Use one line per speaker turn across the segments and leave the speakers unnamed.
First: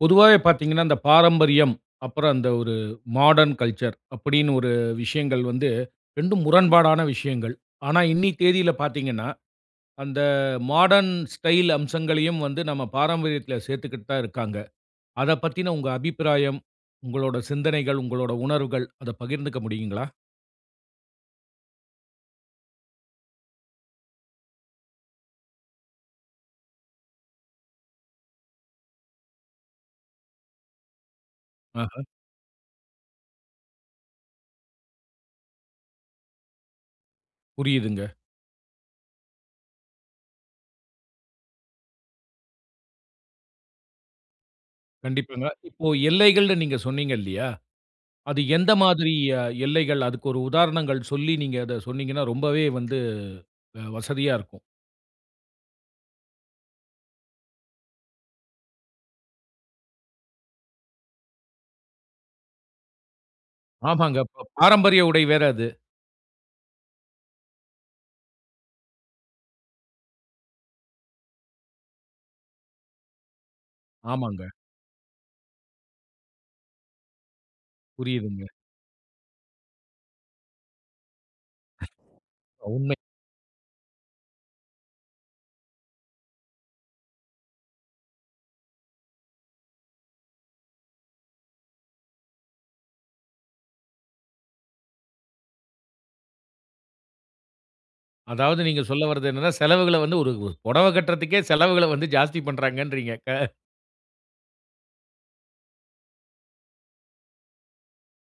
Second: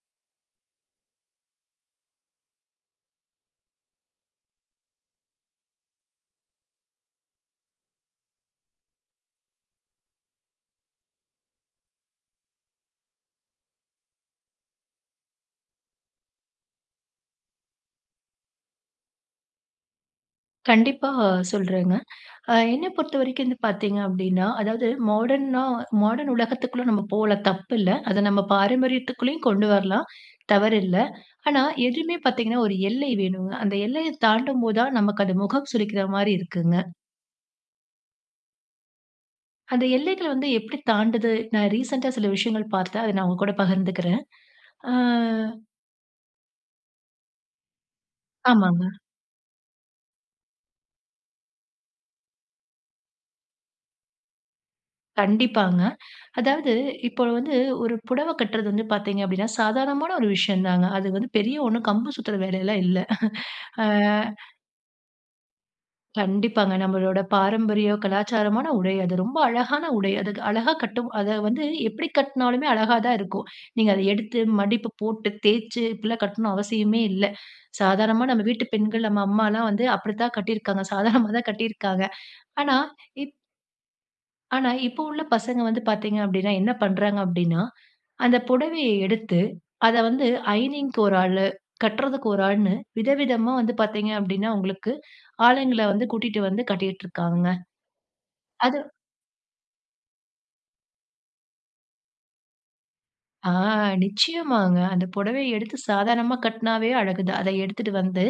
பொதுவாவே பாத்தீங்கன்னா, இந்த பாரம்பரியம், அப்புறம் அந்த ஒரு மாடர்ன் கல்ச்சர், அப்டீன்னு ஒரு விஷயங்கள் வந்து, இரண்டும் முரண்பாடான விஷயங்கள். ஆனா, இன்னி தேதியில பாத்தீங்கன்னா, அந்த மாடர்ன் ஸ்டைல் அம்சங்களையும் வந்து, நம்ப பாரம்பரியத்தில சேர்த்துக்கிட்டு தான் இருக்காங்க. அத பத்தின உங்க அபிப்பிராயம், உங்களோட சிந்தனைகள், உங்களோட உணர்வுகள் அத பகிர்ந்துக்க முடியுங்களா?
கண்டிப்பா, சொல்றேங்க. அ என்னை பொறுத்த வரைக்கும் வந்து பாத்தீங்க அப்டீன்னா, அதாவது மாடர்னா மாடர்ன் உலகத்துக்குள்ள நம்ப போலாம் தப்பு இல்ல. அத நம்ப பாரம்பரியத்துக்குள்ளயும் கொண்டு வரலாம். தவறில்ல. ஆனா,
ஆஹ.
எதுவுமே பாத்தீங்கன்னா, ஒரு எல்லை வேணுங்க. அந்த எல்லையைத் தாண்டும்போது தான், நமக்கு அது முகம் சுளிக்கிற மாதிரி இருக்குங்க.
புரியுதுங்க.
அந்த எல்லைகள் வந்து எப்படி தாண்டுது? நான் ரீசெண்ட்டா சில விஷயங்கள் பாத்தேன். அத நான் உங்க கூட பகிர்ந்துக்குறேன். அ.
கண்டிப்பாங்க. இப்போ எல்லைகள்னு நீங்க சொன்னீங்க இல்லையா? அது எந்த
ஆமாங்க.
மாதிரி அ எல்லைகள்? அதுக்கு ஒரு உதாரணங்கள் சொல்லி, நீங்க அத சொன்னீங்கன்னா, ரொம்பவே வந்து அ வசதியா இருக்கும்.
கண்டிப்பாங்க. அதாவது இப்போ வந்து ஒரு புடவ கட்டுறது வந்து பாத்தீங்க அப்டீன்னா, சாதாரணமான ஒரு விஷயம் தாங்க. அது வந்து பெரிய ஒண்ணும் கம்பு சூத்திர வேலை எல்லாம் இல்ல. ஆ.
ஆமாங்க, பா பாரம்பரிய உடை வேற அது.
கண்டிப்பாங்க. நம்பளோட பாரம்பரிய கலாச்சாரமான உடை. அது ரொம்ப அழகான உடை. அது அழகா கட்டும் அத வந்து எப்பிடி கட்னாலுமே அழகா தான் இருக்கும். நீங்க அத எடுத்து
ஆமாங்க.
மடிப்பு போட்டு, தேய்ச்சு இப்பிடிலாம் கட்ணும் அவசியமே இல்ல. சாதாரணமா நம்ப
புரியுதுங்க.
வீட்டு பெண்கள், நம்ப அம்மாலாம் வந்து அப்பிடித்தான் கட்டியிருக்காங்க. சாதாரணமா தான் கட்டியிருக்காங்க. ஆனா,
உண்மை.
இப் ஆனா இப்ப உள்ள பசங்க வந்து பாத்தீங்க அப்பிடின்னா, என்ன பண்றாங்க அப்பிடின்னா, அந்த புடவைய எடுத்து அத வந்து அயர்னிங்க்கு ஒரு ஆளு, கட்றதுக்கு ஒரு ஆள்னு விதவிதமா வந்து பாத்தீங்க அப்பிடின்னா, உங்களுக்கு ஆளுங்கள வந்து கூட்டிட்டு வந்து கட்டிக்கிட்டு இருக்காங்கங்க.
அதாவது
அது
நீங்க சொல்ல வர்றது என்னன்னா, செலவுகள வந்து ஒரு ஒரு புடவ கட்றதுக்கே செலவுகள வந்து ஜாஸ்தி பண்றாங்கறீங்க. கா
ஆ நிச்சயமாங்க. அந்த புடவைய எடுத்து சாதாரணமா கட்டினாவே அழகு தான். அத எடுத்துகிட்டு வந்து,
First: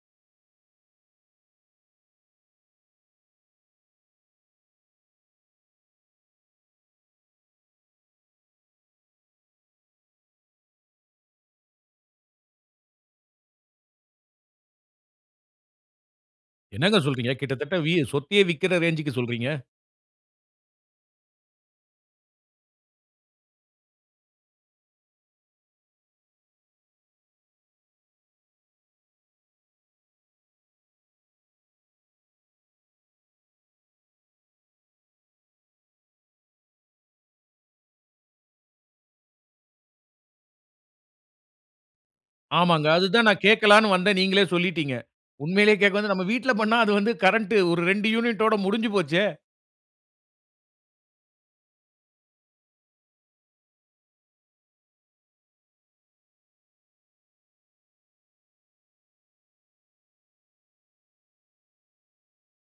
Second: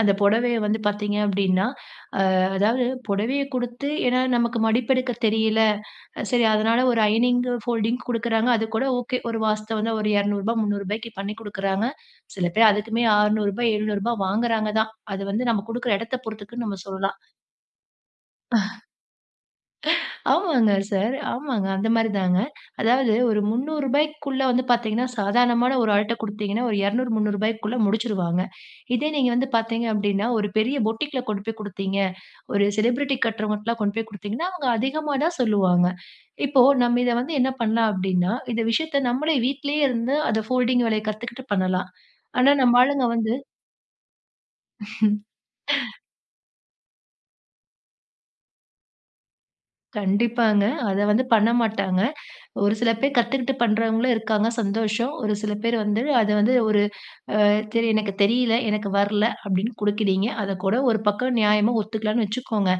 அந்த புடவைய வந்து பாத்தீங்க அப்பிடின்னா, அ அதாவது புடவைய குடுத்து ஏன்னா நமக்கு மடிப்பெடுக்க தெரியல, சரி அதுனால ஒரு அயர்னிங், ஃபோல்டிங் கொடுக்குறாங்க. அதுகூட, ஓகே. ஒரு வாஸ்தவந்தான். ஒரு ரூ. 200, ரூ. 300 க்கு பண்ணி கொடுக்குறாங்க. சில பேர் அதுக்குமே ரூ. 600, ரூ. 700 வாங்குறாங்க தான். அது வந்து நம்ப கொடுக்குற இடத்த பொறுத்துக்குன்னு நம்ப
என்னங்க
சொல்லலாம்.
சொல்றீங்க? கிட்டத்தட்ட வி சொத்தையே விக்கிற ரேஞ்சுக்கு சொல்றீங்க.
ஆமாங்க சார். ஆமாங்க. அந்த மாதிரி தாங்க. அதாவது ஒரு ரூ. 300 க்குள்ளே வந்து பாத்தீங்கன்னா, சாதாரணமான ஒரு ஆள்ட்ட குடுத்தீங்கன்னா, ஒரு 200, ரூ. 300 க்குள்ள முடிச்சுருவாங்க. இதே நீங்க வந்து பாத்தீங்க அப்பிடின்னா, ஒரு பெரிய போட்டீக்குல கொண்டுபோய் குடுத்தீங்க, ஒரு செலிப்ரிட்டி கட்டுறவங்கிட்லாம் கொண்டு போய் குடுத்தீங்கன்னா, அவுங்க அதிகமா தான் சொல்லுவாங்க. இப்போ நம்ப இத வந்து என்ன பண்ணலாம்? அப்பிடின்னா, இந்த விஷயத்த நம்பளே வீட்லேயே இருந்து அத ஃபோல்டிங் வேலைய கத்துக்கிட்டு பண்ணலாம். ஆனா நம்ப
ஆமாங்க.
ஆளுங்க
அதுதான்
வந்து,
நான் கேட்கலான்னு வந்தேன். நீங்களே சொல்லிட்டீங்க. உண்மையிலேயே கேட்க வந்து, நம்ப வீட்ல பண்ணா அது வந்து கரண்ட் ஒரு 2 யூனிட்டோட முடிஞ்சு போச்சே!
கண்டிப்பாங்க. அத வந்து பண்ண மாட்டாங்க. ஒரு சில பேர் கத்துக்கிட்டு பண்றவங்களும் இருக்காங்க, சந்தோஷம். ஒரு சில பேர் வந்து அத வந்து ஒரு அ சரி எனக்கு தெரியல, எனக்கு வர்ல அப்டின்னு குடுக்குறீங்க அதக்கூட ஒரு பக்கம் நியாயமா ஒத்துக்கலான்னு வச்சுக்கோங்க.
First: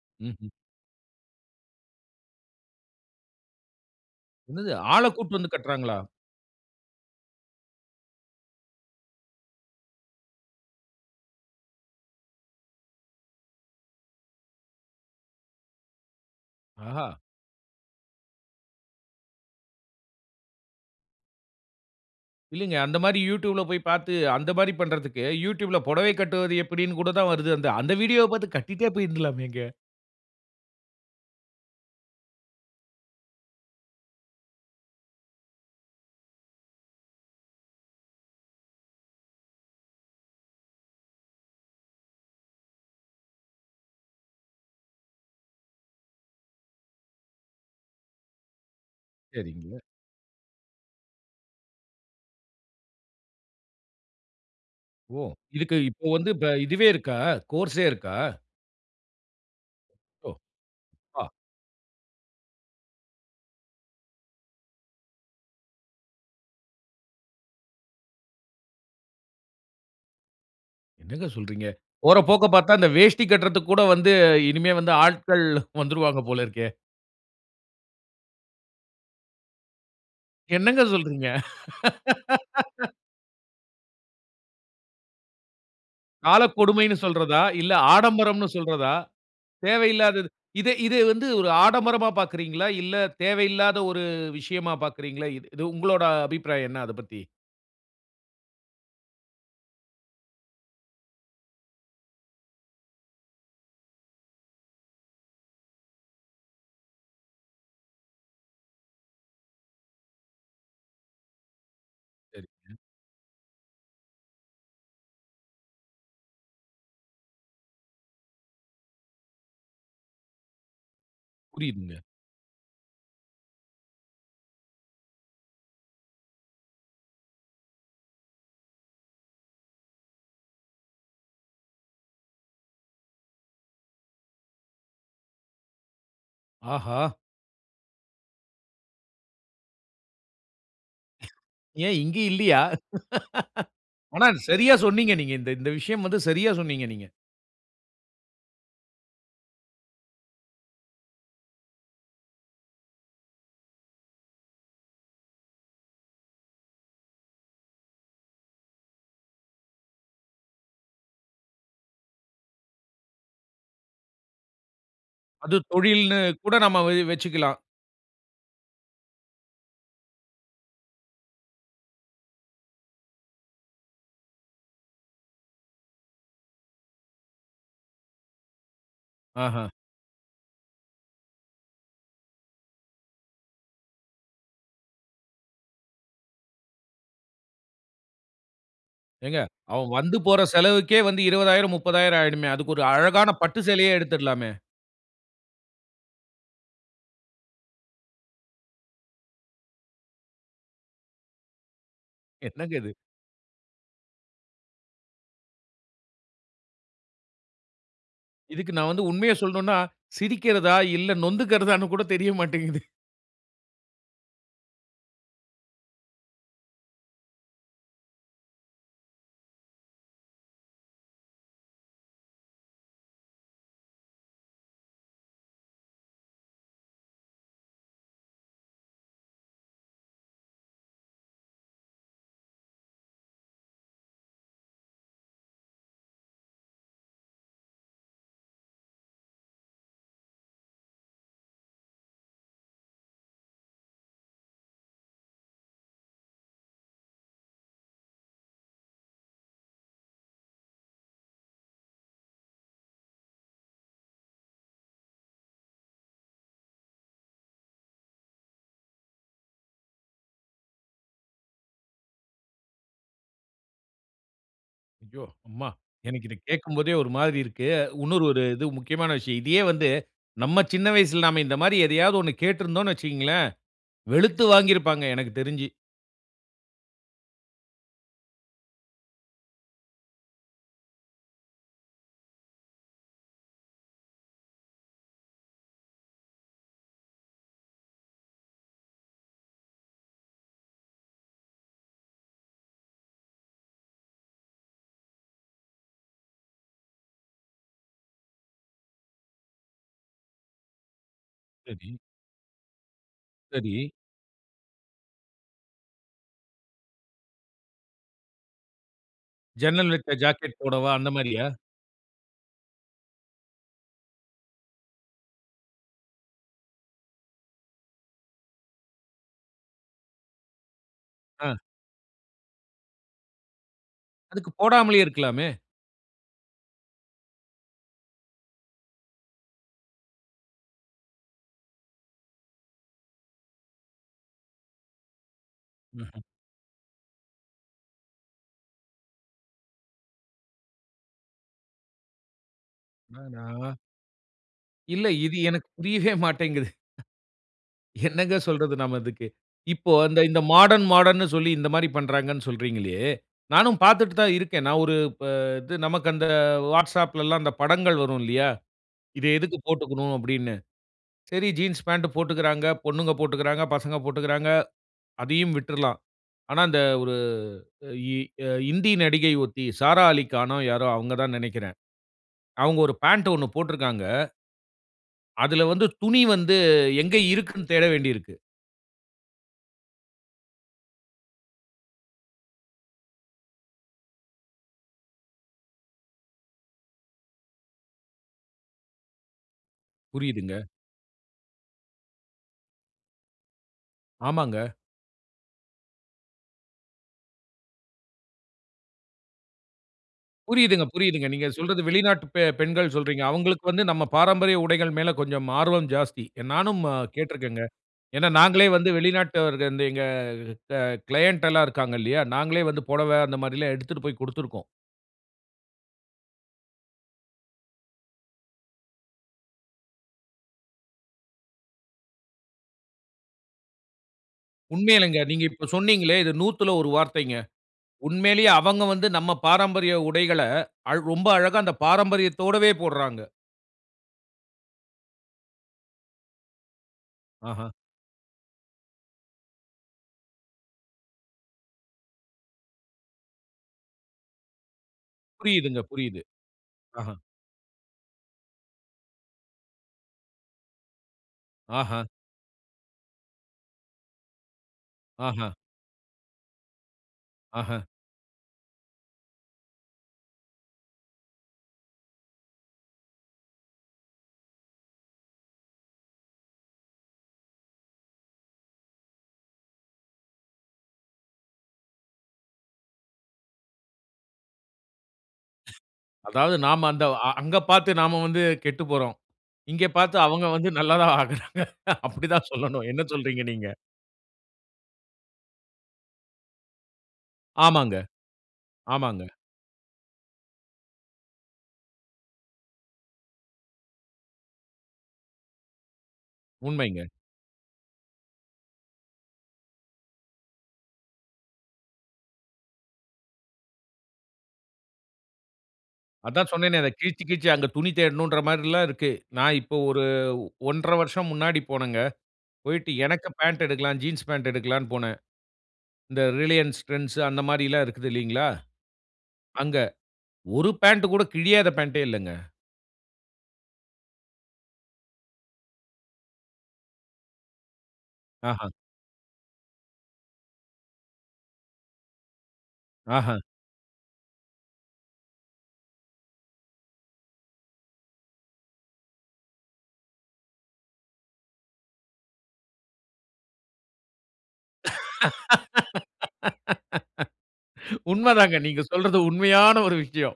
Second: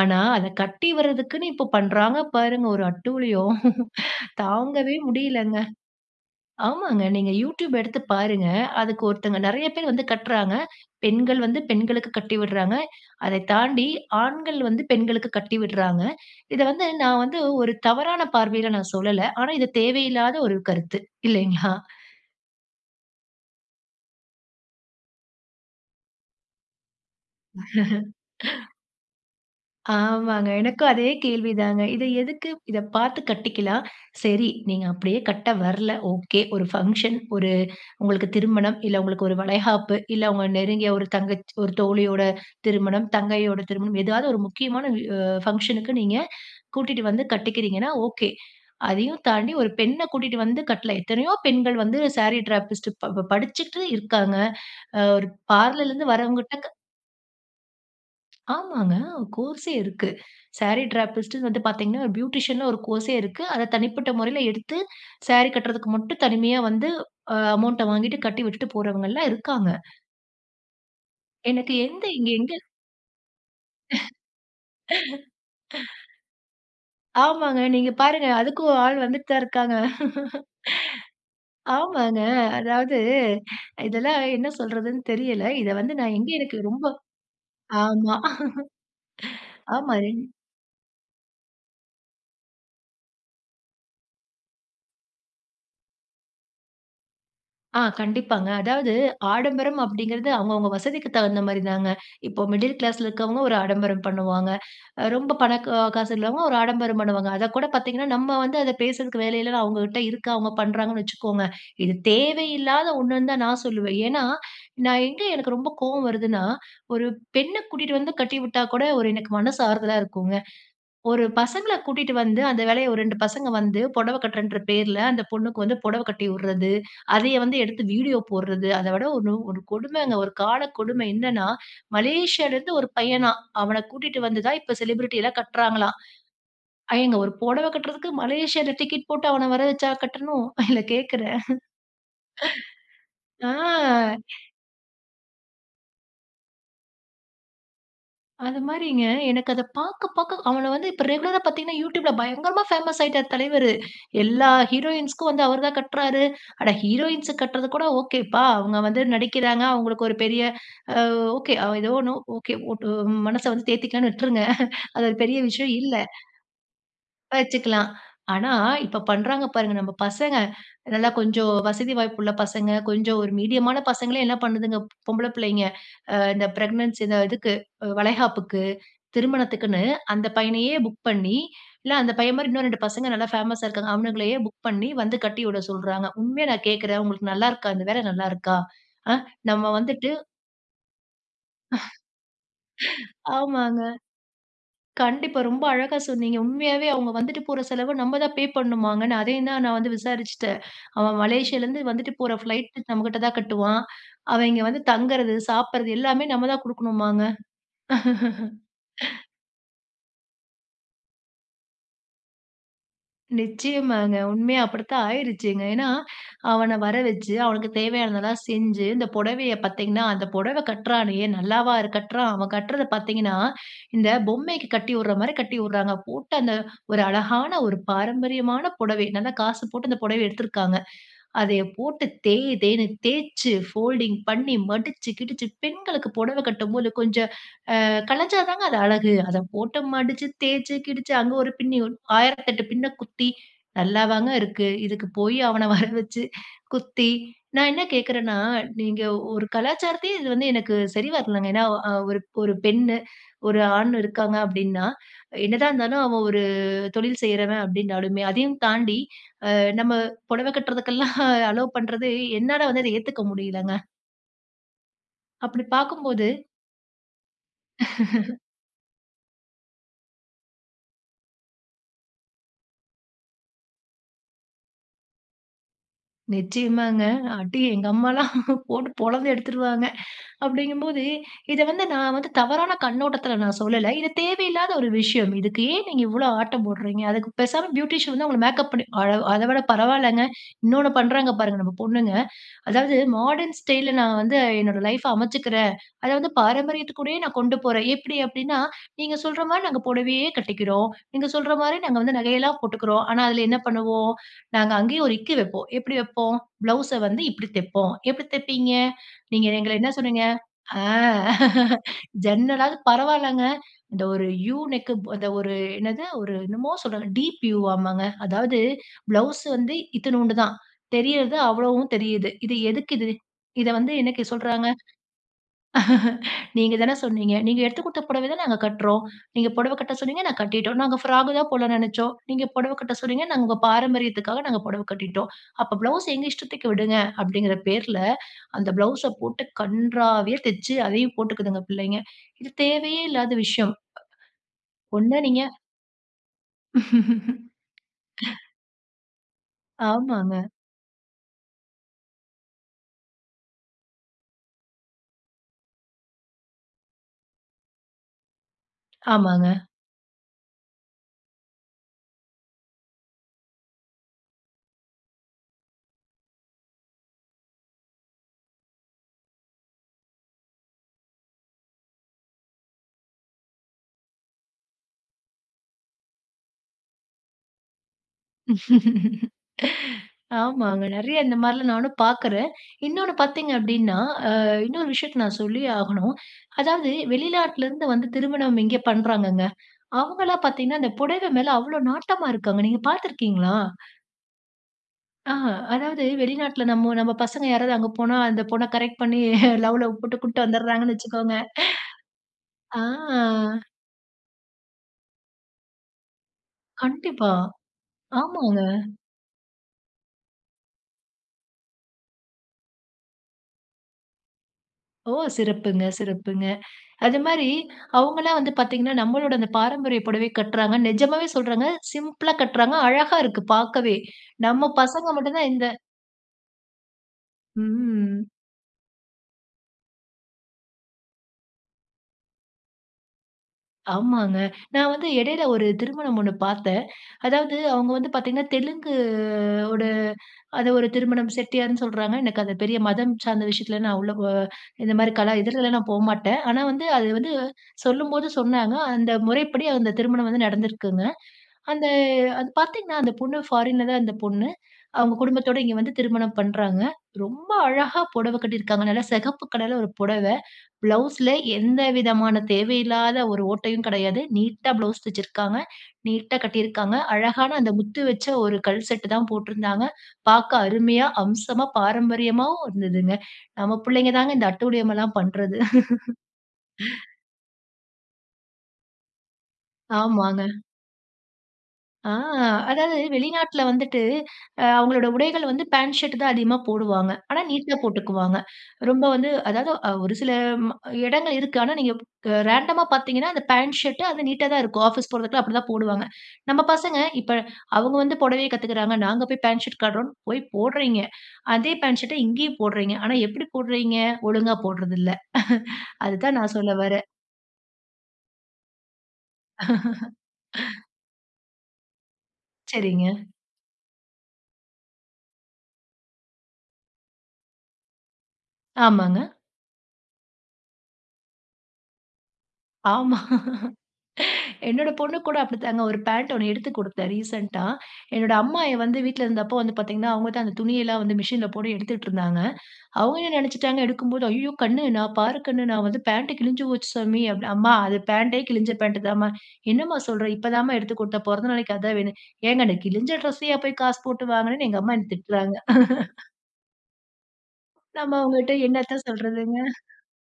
ஆனா அத
ம்ஹ்ம்.
கட்டி வர்றதுக்குன்னு இப்போ பண்றாங்க பாருங்க, ஒரு அட்டூழியம்.
என்னது?
தாங்கவே
ஆளை கூட்ன்னு வந்து
முடியலங்க.
கட்றாங்களா?
ஆமாங்க, நீங்க YouTube எடுத்து பாருங்க. அதுக்கு ஒருத்தங்க நெறைய பேர் வந்து கட்றாங்க. பெண்கள் வந்து பெண்களுக்கு கட்டி விட்றாங்க. அதை தாண்டி, ஆண்கள் வந்து பெண்களுக்கு கட்டி விட்றாங்க. இத வந்து
ஆஹா!
நான் வந்து ஒரு தவறான பார்வைல நான் சொல்லல. ஆனா, இது தேவையில்லாத ஒரு கருத்து இல்லைங்களா?
இல்லைங்க. அந்த மாரி YouTubeல போய் பாத்து, அந்த மாரி பண்றதுக்கு, YouTubeல பொடவை கட்டுவது எப்படின்னு கூட தான் வருது. அந்த அந்த வீடியோவ பாத்து கட்டிட்டே போய்ருந்தலாமேங்க!
ஆமாங்க. எனக்கும் அதே கேள்விதாங்க. இத எதுக்கு இத பாத்து கட்டிக்கலாம். சரி, நீங்க அப்டியே கட்ட வரல, ஓகே. ஒரு ஃபங்ஷன், ஒரு உங்களுக்கு திருமணம், இல்ல உங்களுக்கு ஒரு வளைகாப்பு, இல்ல உங்க நெருங்கிய ஒரு தங்கச்சி ஒரு தோழியோட திருமணம், தங்கையோட திருமணம் ஏதாவது, ஒரு முக்கிய மான வி ஃபங்க்ஷனுக்கு நீங்க கூட்டிட்டு வந்து கட்டிக்கிறீங்கன்னா ஓகே. அதையும் தாண்டி, ஒரு
சரிங்க.
பெண்ண கூட்டிகிட்டு வந்து கட்ல! எத்தனையோ பெண்கள் வந்து சாரி டிராபிஸ்டு ப்ப படிச்சுட்டு இருக்காங்க.அ
ஓ!
ஒரு
இதுக்கு இப்போ
பார்லர்லருந்து
வந்து ப
வரவங்கட்ட க
இதுவே இருக்கா? கோர்ஸ்ஸே இருக்கா?
ஆமாங்க! கோர்ஸ்ஸே இருக்கு.
ஓ!
சாரி
ஆ.
டிராபிஸ்டுன்னு வந்து பாத்தீங்கன்னா, பியூட்டிஷியன்ல ஒரு கோர்ஸ்ஸே இருக்கு. அத தனிப்பட்ட மொறைல எடுத்து, சாரி கட்றதுக்கு மட்டும் தனிமயா வந்து, அ அமவுண்ட்ட வாங்கிட்டு கட்டி விட்டுட்டு போறவங்கல்லாம் இருக்காங்க.
என்னங்க சொல்றீங்க?
எனக்கு எந்த
போற
இங்க
போக்க
எங்க?
பார்த்தா, அந்த வேஷ்டி கட்றதுக்குகூட வந்து இனிமே வந்து ஆட்கள் வந்துருவாங்க போல இருக்கே!
ஆமாங்க, நீங்க பாருங்க. அதுக்கும் ஒரு ஆள் வந்துட்டுதான் இருக்காங்க.
என்னங்க சொல்றீங்க?
ஆமாங்க. அதாவது இதெல்லாம் என்ன சொல்றதுன்னு தெரியல. இத வந்து நான் எங்கே எனக்கு ரொம்ப,
காலக்கொடுமைன்னு சொல்றதா? இல்ல,
ஆமா.
ஆடம்பரம்ன்னு சொல்றதா?
ஆமா. ரெண்
தேவையில்லாதது. இத இது வந்து ஒரு ஆடம்பரமா பார்க்கிறீங்களா? இல்ல தேவையில்லாத ஒரு விஷயமா பார்க்கிறீங்களா? இது உங்களுடைய அபிப்ராயம் என்ன அதப் பத்தி?
ஆ, கண்டிப்பாங்க. அதாவது ஆடம்பரம் அப்பிடிங்கிறது அவுங்கவங்க வசதிக்கு தகுந்த மாரிதாங்க. இப்போ, மிடில் கிளாஸ்ல இருக்கிறவங்க ஒரு ஆடம்பரம் பண்ணுவாங்க. ரொம்ப பணக்க காசு உள்ளவங்க ஒரு ஆடம்பரம் பண்ணுவாங்க. அதகூட பார்த்தீங்கன்னா, நம்ம வந்து அத பேசுறதுக்கு வேல இல்ல, அவங்கக்கிட்ட இருக்கு அவுங்க பண்ணுறாங்கன்னு வச்சுக்கோங்க. இது
சரிங்க.
தேவையில்லாத ஒண்ணுனு தான் நான் சொல்லுவேன். ஏன்னா, நான் எங்கே எனக்கு ரொம்ப கோவம் வருதுன்னா, ஒரு பெண்ண கூட்டிட்டு வந்து கட்டிவிட்டா கூட ஒரு எனக்கு மனசு ஆறுதலா இருக்குங்க. ஒரு பசங்கள
புரியுதுங்க.
கூட்டிட்டு வந்து அந்த வேலைய ஒரு 2 பசங்க வந்து புடவ கட்றேன்ற பேர்ல அந்த பொண்ணுக்கு வந்து புடவ கட்டி விட்றது. அதைய வந்து எடுத்து வீடியோ போட்றது. அத விட ஒரு ஒரு கொடுமைங்க. ஒரு கால கொடுமை என்னனன்னா, மலேசியால இருந்து ஒரு பையனாம், அவன கூட்டிட்டு வந்துதான் இப்ப செலிபிரிட்டி எல்லாம் கட்றாங்களாம். ஏங்க,
ஆஹா!
ஒரு புடவை கட்றதுக்கு மலேசியால டிக்கெட் போட்டு அவன வரவச்சா கட்டணும்? இல்ல கேக்கிறேன்?
ஏன் இங்க இல்லியா?
ஆ.
ஆனா, சரியா சொன்னீங்க நீங்க. இந்த இந்த விஷயம் வந்து சரியா சொன்னீங்க நீங்க.
அதுமாரிங்க, எனக்கு அத பாக்க பாக்க அவன வந்து இப்ப ரெகுலரா பாத்தீங்கன்னா, யூடியூப்ல பயங்கரமா ஃபேமஸ் ஆயிட்டார் தலைவரு. எல்லா ஹீரோயின்ஸ்க்கும் வந்து அவரு தான் கட்றாரு! அட! ஹீரோயின்ஸுக்கு கட்றதுகூட ஓகேப்பா! அவுங்க வந்து நடிக்கிறாங்க, அவுங்களுக்கு ஒரு பெரிய அ ஓகே, ஏதோ ஒண்ணு ஓகே. ஒட்டு மனச வந்து தேத்திக்கலான்னு விட்ருங்க! அது ஒரு பெரிய
அது
விஷயம் இல்ல.
தொழில்ன்னு கூட நம்ம வ வச்சிக்கலாம்.
வச்சுக்கலாம். ஆனா, இப்ப பண்றாங்க பாருங்க! நம்ம பசங்க. நல்லா கொஞ்சம் வசதி வாய்ப்புள்ள பசங்க, கொஞ்சம் ஒரு மீடியமான பசங்களே! என்ன பண்ணுதுங்க, பொம்பள பிள்ளைங்க. அ இந்த ப்ரெக்னன்சி இந்த இதுக்கு அ வளைகாப்புக்கு,
ஆஹ்ம்.
திருமணத்துக்குன்னு, அந்த பையனையே புக் பண்ணி, இல்ல அந்த பையன்மாரி இன்னும் ரெண்டு பசங்க நல்லா ஃபேமஸா இருக்காங்க. அவனுங்களையே புக் பண்ணி வந்து கட்டிவிட சொல்றாங்க. உண்மையா நான் கேக்குறேன், உங்களுக்கு நல்லாருக்கா? இந்த வேலை நல்லாருக்கா? அ!
ஏங்க!
நம்ம
அவன்
வந்துட்டு
வந்து போற செலவுக்கே வந்து 20,000 30,000 ஆயிடுமே! அதுக்கொரு அழகான பட்டு
ஆமாங்க.
சேலையே எடுத்துர்லாமே!
கண்டிப்பா, ரொம்ப அழகா சொன்னீங்க. உண்மையாவே அவுங்க வந்துட்டு போற செலவு நம்ப தான் பே பண்ணுமாங்க. நான் அதையும் தான் நான் வந்து விசாரிச்சுட்டேன். அவன் மலேசியாலருந்து வந்துட்டு போற
என்னங்க
ஃப்ளைட்டு
இது?
நம்மக்கிட்ட தான் கட்டுவான். அவன் இங்கே வந்து தங்குறது சாப்பிட்றது எல்லாமே நம்ம தான் குடுக்கணுமாங்க.
இதுக்கு நான் வந்து உண்மைய சொல்ணுன்னா! சிரிக்கிறதா, இல்ல நொந்துக்கிறதான்னு கூட தெரிய மாட்டேங்குது.
நிச்சயமாங்க. உண்மையா அப்பிடித்தான் ஆயிருச்சுங்க. ஏன்னா, அவன வர வச்சு, அவனுக்கு தேவையானதெல்லாம் செஞ்சு, இந்த புடவைய பாத்தீங்கன்னா அந்த புடவ கட்றானே நல்லாவா இரு கட்டுறான்? அவன் கட்றத பாத்தீங்கன்னா, இந்த பொம்மைக்கு கட்டி விட்றமாரி கட்டி விட்றாங்க. போட்டு அந்த ஒரு அழகான ஒரு பாரம்பரியமான புடவை நல்ல காசு போட்டு அந்த புடவ எடுத்துருக்காங்க. அதையப் போட்டு தேய் தேய்ன்னு தேச்சு, ஃபோல்டிங் பண்ணி, மடிச்சு கிடிச்சு பெண்களுக்கு புடவ கட்டும்போது கொஞ்சம் அ கலஞ்சாதாங்க அது அழகு. அத போட்டு மடிச்சு, தேய்ச்சு, கிடிச்சு, அங்க ஒரு பின்னி உன் 1008 பின்ன குத்தி நல்லாவாங்க இருக்கு? இதுக்குப் போயி அவன வரவச்சு குத்தி, நான் என்ன கேட்குறேன்னா, நீங்க ஒரு கலாச்சாரத்தையே இது வந்து எனக்கு சரி வரலைங்க. ஏன்னா, அ ஒரு ஒரு பெண்ணு, ஒரு ஆண் இருக்காங்க அப்பிடின்னா, என்னதான் இருந்தாலும் அவன் ஒரு தொழில் செய்றவன் அப்பிடினாலுமே அதையும் தாண்டி அ நம்ம புடவ கட்டுறதுக்கெல்லாம் அலோவ் பண்றது என்னால வந்து அத ஏத்துக்க முடியலங்க.
ஐயோ!
அப்பிடி
அம்மா, எனக்கு
பாக்கும்போது
இத கேட்கும்போதே ஒரு மாரி இருக்கு. இன்னொரு ஒரு இது முக்கியமான விஷயம். இதையே வந்து நம்ம சின்ன வயசில நாம இந்தமாரி எதையாவது ஒன்னு கேட்டிருந்தோன்னு வச்சிக்கங்களேன், வெளுத்து வாங்கியிருப்பாங்க எனக்கு தெரிஞ்சு.
நிச்சயமாங்க. அடி எங்க அம்மாலாம் போட்டு பொழந்து எடுத்துருவாங்க. அப்டிங்கும்போது இத வந்து நான் வந்து தவறான கண்ணோட்டத்துல நான் சொல்லல. இது தேவையில்லாத ஒரு விஷயம், இதுக்கு ஏன் நீங்க இவ்வளோ ஆட்டம் போட்றீங்க? அதுக்கு பேசாம பியூட்டிஷியன் வந்து அவங்கள மேக்கப் பண்ணி அழ அத விட பரவால்லங்க. இன்னொன்னு பண்ணுறாங்க பாருங்க நம்ம பொண்ணுங்க. அதாவது மாடர்ன் ஸ்டைல்ல நான் வந்து என்னோட லைஃப்ப அமைச்சுக்கிறேன். அத வந்து பாரம்பரியத்துக்கூடயே நான் கொண்டு போறேன். எப்டி அப்டின்னா? நீங்க சொல்ற மாரி நாங்க பொடவையே கட்டிக்கிறோம். நீங்க சொல்ற மாரி
சரி.
நாங்க வந்து நகையெல்லாம் போட்டுக்கிறோம். ஆனா அதில என்ன
சரி.
பண்ணுவோம்? நாங்க அங்கேயும் ஒரு இக்கு வைப்போம். எப்டி வைப்போம்? ப்ளவுஸ்ஸ வந்து இப்படி தைப்போம்." எப்படி தைப்பீங்க?" நீங்க எங்கள என்ன
"ஜன்னல் வச்ச
சொன்னீங்க?
ஜாக்கெட்
அ
போடவா!" அந்த மாரியா?
ஜன்னலாவது பரவால்லங்க. இந்த ஒரு 'யூ' நெக்" ப இந்த ஒரு என்னது ஒரு என்னமோ சொல்றாங்க டீப் யூ வாமாங்க. அதாவது ப்ளவுஸ் வந்து இத்துணூண்டு தான். தெரியறது
அ.
அவ்வளவும் தெரியுது. இது எதுக்கு இது? இத வந்து இன்னைக்கி
அதுக்கு
சொல்றாங்க.
போடாமலே இருக்கலாமே!
"நீங்க தான சொன்னீங்க. நீங்க எடுத்து குடுத்த புடவையதான் நாங்க கட்றோம். நீங்க பொடவ கட்ட சொன்னீங்க. நாங்க கட்டிட்டோம். நாங்க ஃபிராக் தான் போடலாம்ன்னு நெனைச்சோம். நீங்க பொடவை கட்ட சொன்னீங்க. நாங்க உங்க பாரம்பரியத்துக்காக நாங்க பொடவை கட்டிட்டோம். அப்ப ப்ளவுஸ்
அஹ.
எங்க இஷ்டத்துக்கு விடுங்க". அப்படிங்கிற பேர்ல அந்த ப்ளவுஸ்ஸ போட்டு கன்றாவியா தச்சு அதையும் போட்டுக்கிதுங்க புள்ளைங்க இது தேவையே இல்லாத விஷயம்.
அடடா! இல்ல.
ஒண்ணு
இது
நீங்க...
எனக்கு புரியவே மாட்டேங்குது. என்னங்க சொல்றது நாம இதுக்கு? இப்போ அந்த இந்த
ஆமாங்க.
மாடர்ன் மாடர்ன் ன்னு சொல்லி இந்த மாரி பண்ணுறாங்கன்னு சொல்றீங்களே, நானும் பார்த்துட்டு தான் இருக்கேன். நான் ஒரு ப இது நமக்கு அந்த வாட்ஸ்அப்லலாம் அந்த படங்கள் வரும் இல்லையா? இத
ஆமாங்க.
எதுக்கு போட்டுக்கணும் அப்படின்னு. சரி ஜீன்ஸ் பேண்ட் போட்டுக்கிறாங்க. பொண்ணுங்க போட்டுக்கிறாங்க. பசங்க போட்டுக்கிறாங்க. அதையும் விட்டுறலாம். ஆனா அந்த ஒரு இ அ இந்தி நடிகை ஒருத்தி, "சாரா அலிகானோ" யாரோ அவங்க தான் நெனைக்கிறேன். அவங்க ஒரு பேண்ட் ஒண்ணு போட்டிருக்காங்க. அதில வந்து துணி வந்து எங்க இருக்குன்னு தேட வேண்டியிருக்கு.
ஆமாங்க. நெறைய இந்த மாரில்லாம் நானும் பார்க்கறேன். இன்னொன்னு பார்த்தீங்க அப்டின்னா, அ இன்னொரு விஷயத்த நான் சொல்லியே ஆகணும். அதாவது வெளிநாட்லருந்து வந்து திருமணம் இங்கே பண்ணுறாங்கங்க. அவங்கல்லாம்
புரியுதுங்க.
பார்த்தீங்கன்னா அந்த புடவை மேல அவ்வளோ நாட்டமா இருக்காங்க. நீங்க பார்த்திருக்கீங்களா?
ஆமாங்க.
ஆ அதாவது வெளிநாட்ல நம்ம நம்ம பசங்க யாராவது அங்கே போனா அந்த பொண்ண கரெக்ட் பண்ணி லவ் லவ் போட்டு கூட்டு
புரியுதுங்க,
வந்துடுறாங்கன்னு
புரியுதுங்க.
வச்சுக்கோங்க.
நீங்க சொல்றது வெளிநாட்டு
ஆ.
பெ-பெண்கள் சொல்றீங்க. அவுங்களுக்கு வந்து நம்ம பாரம்பரிய உடைகள் மேல கொஞ்சம் ஆர்வம் ஜாஸ்தி. நானும்
கண்டிப்பா.
கேட்டிருக்கேங்க. ஏன்னா,
ஆமாங்க.
நாங்களே வந்து வெளிநாட்டவர் எங்க க க்ளைன்ட்டு எல்லாம் இருக்காங்க இல்லயா! நாங்களே வந்து புடவ அந்தமாரில்லாம் எடுத்துட்டு போய் கொடுத்திருக்கோம்.
ஓ! சிறப்புங்க, சிறப்புங்க. அதுமாரி அவுங்கல்லாம் வந்து பார்த்தீங்கன்னா, நம்மளோட இந்த பாரம்பரிய புடவை கட்றாங்க. நிஜமாவே சொல்றங்க. சிம்பிளா கட்றாங்க, அழகா இருக்கு பார்க்கவே. நம்ம பசங்க
உண்மையிலேங்க.
மட்டும்
நீங்க
தான் இந்த
இப்ப சொன்னீங்களே! இது நூத்துல ஒரு வார்த்தைங்க.
ம்.
உண்மையிலேயே அவங்க வந்து நம்ம பாரம்பரிய உடைகள அழ் ரொம்ப அழகா அந்த பாரம்பரியத்தோடவே போடுறாங்க.
ஆமாங்க. நான் வந்து இடையில ஒரு திருமணம் ஒண்ணு பார்த்தேன். அதாவது
ஆஹா!
அவுங்க வந்து பார்த்தீங்கன்னா, தெலுங்கு ஓட ஒரு அது ஒரு திருமணம் செட்டியார்ன்னு சொல்றாங்க. எனக்கு அது பெரிய மதம் சார்ந்த விஷயத்தில நான் உள்ளபோ இந்தமாரி கலா இதுலலாம்
புரியுதுங்க,
நான் போ
புரியுது.
மாட்டேன். ஆனா வந்து அது
ஆஹா!
வந்து சொல்லும்போது சொன்னாங்க, அந்த முறைப்படி அந்த திருமணம் வந்து நடந்திருக்குங்க. அந்த
ஆஹா!
அது பார்த்தீங்கன்னா, அந்த பொண்ணு ஃபாரின் தான் அந்த பொண்ணு. அவுங்க
ஆஹா!
குடும்பத்தோட இங்கே வந்து திருமணம் பண்றாங்க. ரொம்ப
ஆஹா!
அழகா புடவ கட்டியிருக்காங்க. நல்லா சிகப்பு கலர்ல ஒரு புடவ. ப்ளவுஸ்ல எந்தவிதமான தேவையில்லாத ஒரு ஓட்டையும் கிடையாது. நீட்டா ப்ளவுஸ் தெச்சிருக்காங்க. நீட்டா கட்டியிருக்காங்க. அழகான அந்த முத்து வச்ச ஒரு கல் செட்டுதான் போட்ருந்தாங்க. பார்க்க அருமையா, அம்சமா பாரம்பரியமாகவும் இருந்ததுங்க. நம்ம பிள்ளைங்க தாங்க இந்த அட்டூழியம்லாம் பண்றது.
அதாவது, நாம அந்த அங்க பார்த்து நாம வந்து கெட்டுப்போறோம். இங்க பார்த்து அவுங்க
ஆமாங்க.
வந்து நல்லா தான் ஆகறாங்க.
ஆ
அப்பிடித்தான் சொல்லணும்.
அதாவது
என்ன சொல்றீங்க,
வெளிநாட்ல
நீங்க?
வந்துட்டு அ அவுங்களோட உடைகள் வந்து பேண்ட் ஷர்ட் தான் அதிகமா போடுவாங்க. ஆனா, நீட்டா
ஆமாங்க,
போட்டுக்குவாங்க. ரொம்ப
ஆமாங்க.
வந்து அதாவது அ ஒரு சில ம இடங்கள் இருக்கு. ஆனா, நீங்க அ ரேண்டமா பார்த்தீங்கன்னா, அந்த பேண்ட் ஷர்ட், அது நீட்டாதான் இருக்கும். ஆஃபீஸ் போறதுக்குலாம் அப்பிடிதான் போடுவாங்க. நம்ம பசங்க
உண்மைங்க.
இப்ப அவுங்க வந்து புடவைய கத்துக்கிறாங்க. நாங்க போய் பேண்ட் ஷர்ட் காட்டுறோன்னு போய் போடுறீங்க. அதே பேண்ட் ஷர்ட இங்கேயும் போடுறீங்க! ஆனா, எப்பிடி போடுறீங்க? ஒழுங்கா போட்றது இல்ல. அதுதான்
அதான்
நான் சொல்ல
சொன்னேனே! அத
வரேன்.
கிழிச்சி, கிழிச்சி அங்கே துணி தேடணுன்ற மாரில்லாம் இருக்கு. நான் இப்போ ஒரு 1-1/2 வருஷம் முன்னாடி போனங்க. போய்ட்டு
சரிங்க.
எனக்கு பேண்ட் எடுக்கலாம், ஜீன்ஸ் பேண்ட் எடுக்கலான்னு போனேன். இந்த ரிலையன்ஸ் ட்ரெண்ட்ஸ் அந்த மாரிலாம் இருக்குது இல்லீங்களா,
ஆமாங்க.
அங்க. ஒரு பேண்ட் கூட கிழியாத பேண்ட்டே இல்லங்க.
ஆமா என்னோட பொண்ணு கூட அப்பிடித்தாங்க. ஒரு பேண்ட் ஒண்ணு எடுத்து குடுத்தேன், ரீசென்ட்டா என்னோட
ஆஹா!
அம்மாயி வந்து வீட்ல இருந்தப்போ வந்து பாத்தீங்கன்னா, அவுங்க தான் அந்த துணியெல்லாம் வந்து மிஷினில போட்டு எடுத்துட்டு இருந்தாங்க. அவுங்க என்ன
ஆஹா!
நினைச்சுட்டாங்க எடுக்கும்போது, ஐய்யயோ! கண்ணு நான் பாரு, கண்ணு நான் வந்து பேண்ட் கிழிஞ்சு போச்சு சாமி, அப்படி அம்மா அது பேண்டே கிழிஞ்ச பேண்ட்டு தாம்மா. என்னம்மா சொல்ற, இப்ப தாம்மா எடுத்து குடுத்த பிறந்த நாளைக்கு அதான் வேணும். ஏங்கன்னு அந்த கிழிஞ்ச ட்ரெஸ்ஸையா போய் காசு போட்டு வாங்குனேன்னு எங்க அம்மா என்னைய திட்டுறாங்க நம்ப
உண்மை
அவுங்கக்கிட்ட
தான். நீங்க
என்னத்த
சொல்றது
சொல்றதுங்க.
உண்மையான ஒரு விஷயம்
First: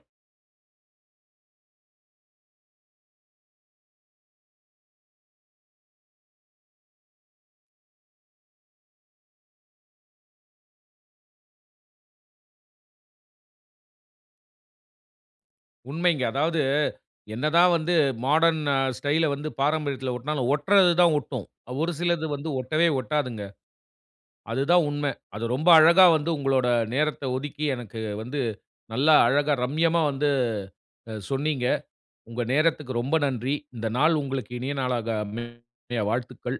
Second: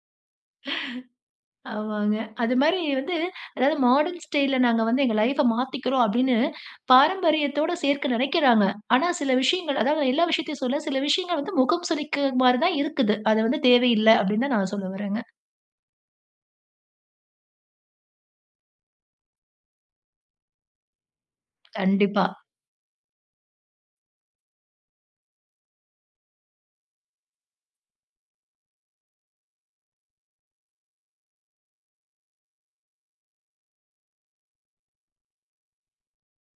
ஆமாங்க. அது மாரி வந்து அதாவது மாடர்ன் ஸ்டைல்ல நாங்க வந்து எங்கள் லைஃப் மாத்திக்குறோம். அப்பிடின்னு பாரம்பரியத்தோடு சேர்க்க நினைக்குறாங்க. ஆனா, சில விஷயங்கள் அதாவது எல்லா விஷயத்தையும் சொல்ல, சில விஷயங்கள் வந்து முகம் சுழிக்க மாரி தான் இருக்குது. அது வந்து தேவையில்ல அப்பிடின்னு தான் நான் சொல்ல வரேங்க.
உண்மைங்க. அதாவது என்னதான் வந்து மாடர்ன் ஸ்டைல வந்து பாரம்பரியத்துல ஒட்டுனாலும் ஒட்டுறது தான் ஒட்டும். ஒரு
கண்டிப்பா.
சிலது வந்து ஒட்டவே ஒட்டாதுங்க. அதுதான் உண்மை. அது ரொம்ப அழகா வந்து உங்களோட நேரத்த ஒதுக்கி எனக்கு வந்து நல்லா அழகா ரம்யமா வந்து அ சொன்னீங்க. உங்க நேரத்துக்கு ரொம்ப நன்றி. இந்த நாள் உங்களுக்கு இனிய நாளாக அமைய வாழ்த்துக்கள்.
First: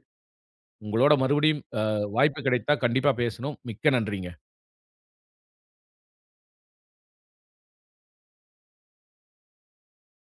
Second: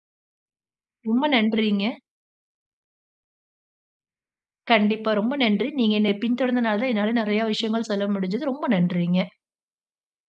உங்களோட
ரொம்ப
மறுபடியும்
நன்றிங்க.
அ வாய்ப்பு கிடைத்தா, கண்டிப்பா பேசணும். மிக்க நன்றிங்க.
கண்டிப்பா. ரொம்ப நன்றி. நீங்க என்னைய பின் தொடர்ந்ததனால தான், என்னால நிறைய விஷயங்கள் சொல்ல முடிஞ்சது. ரொம்ப நன்றிங்க.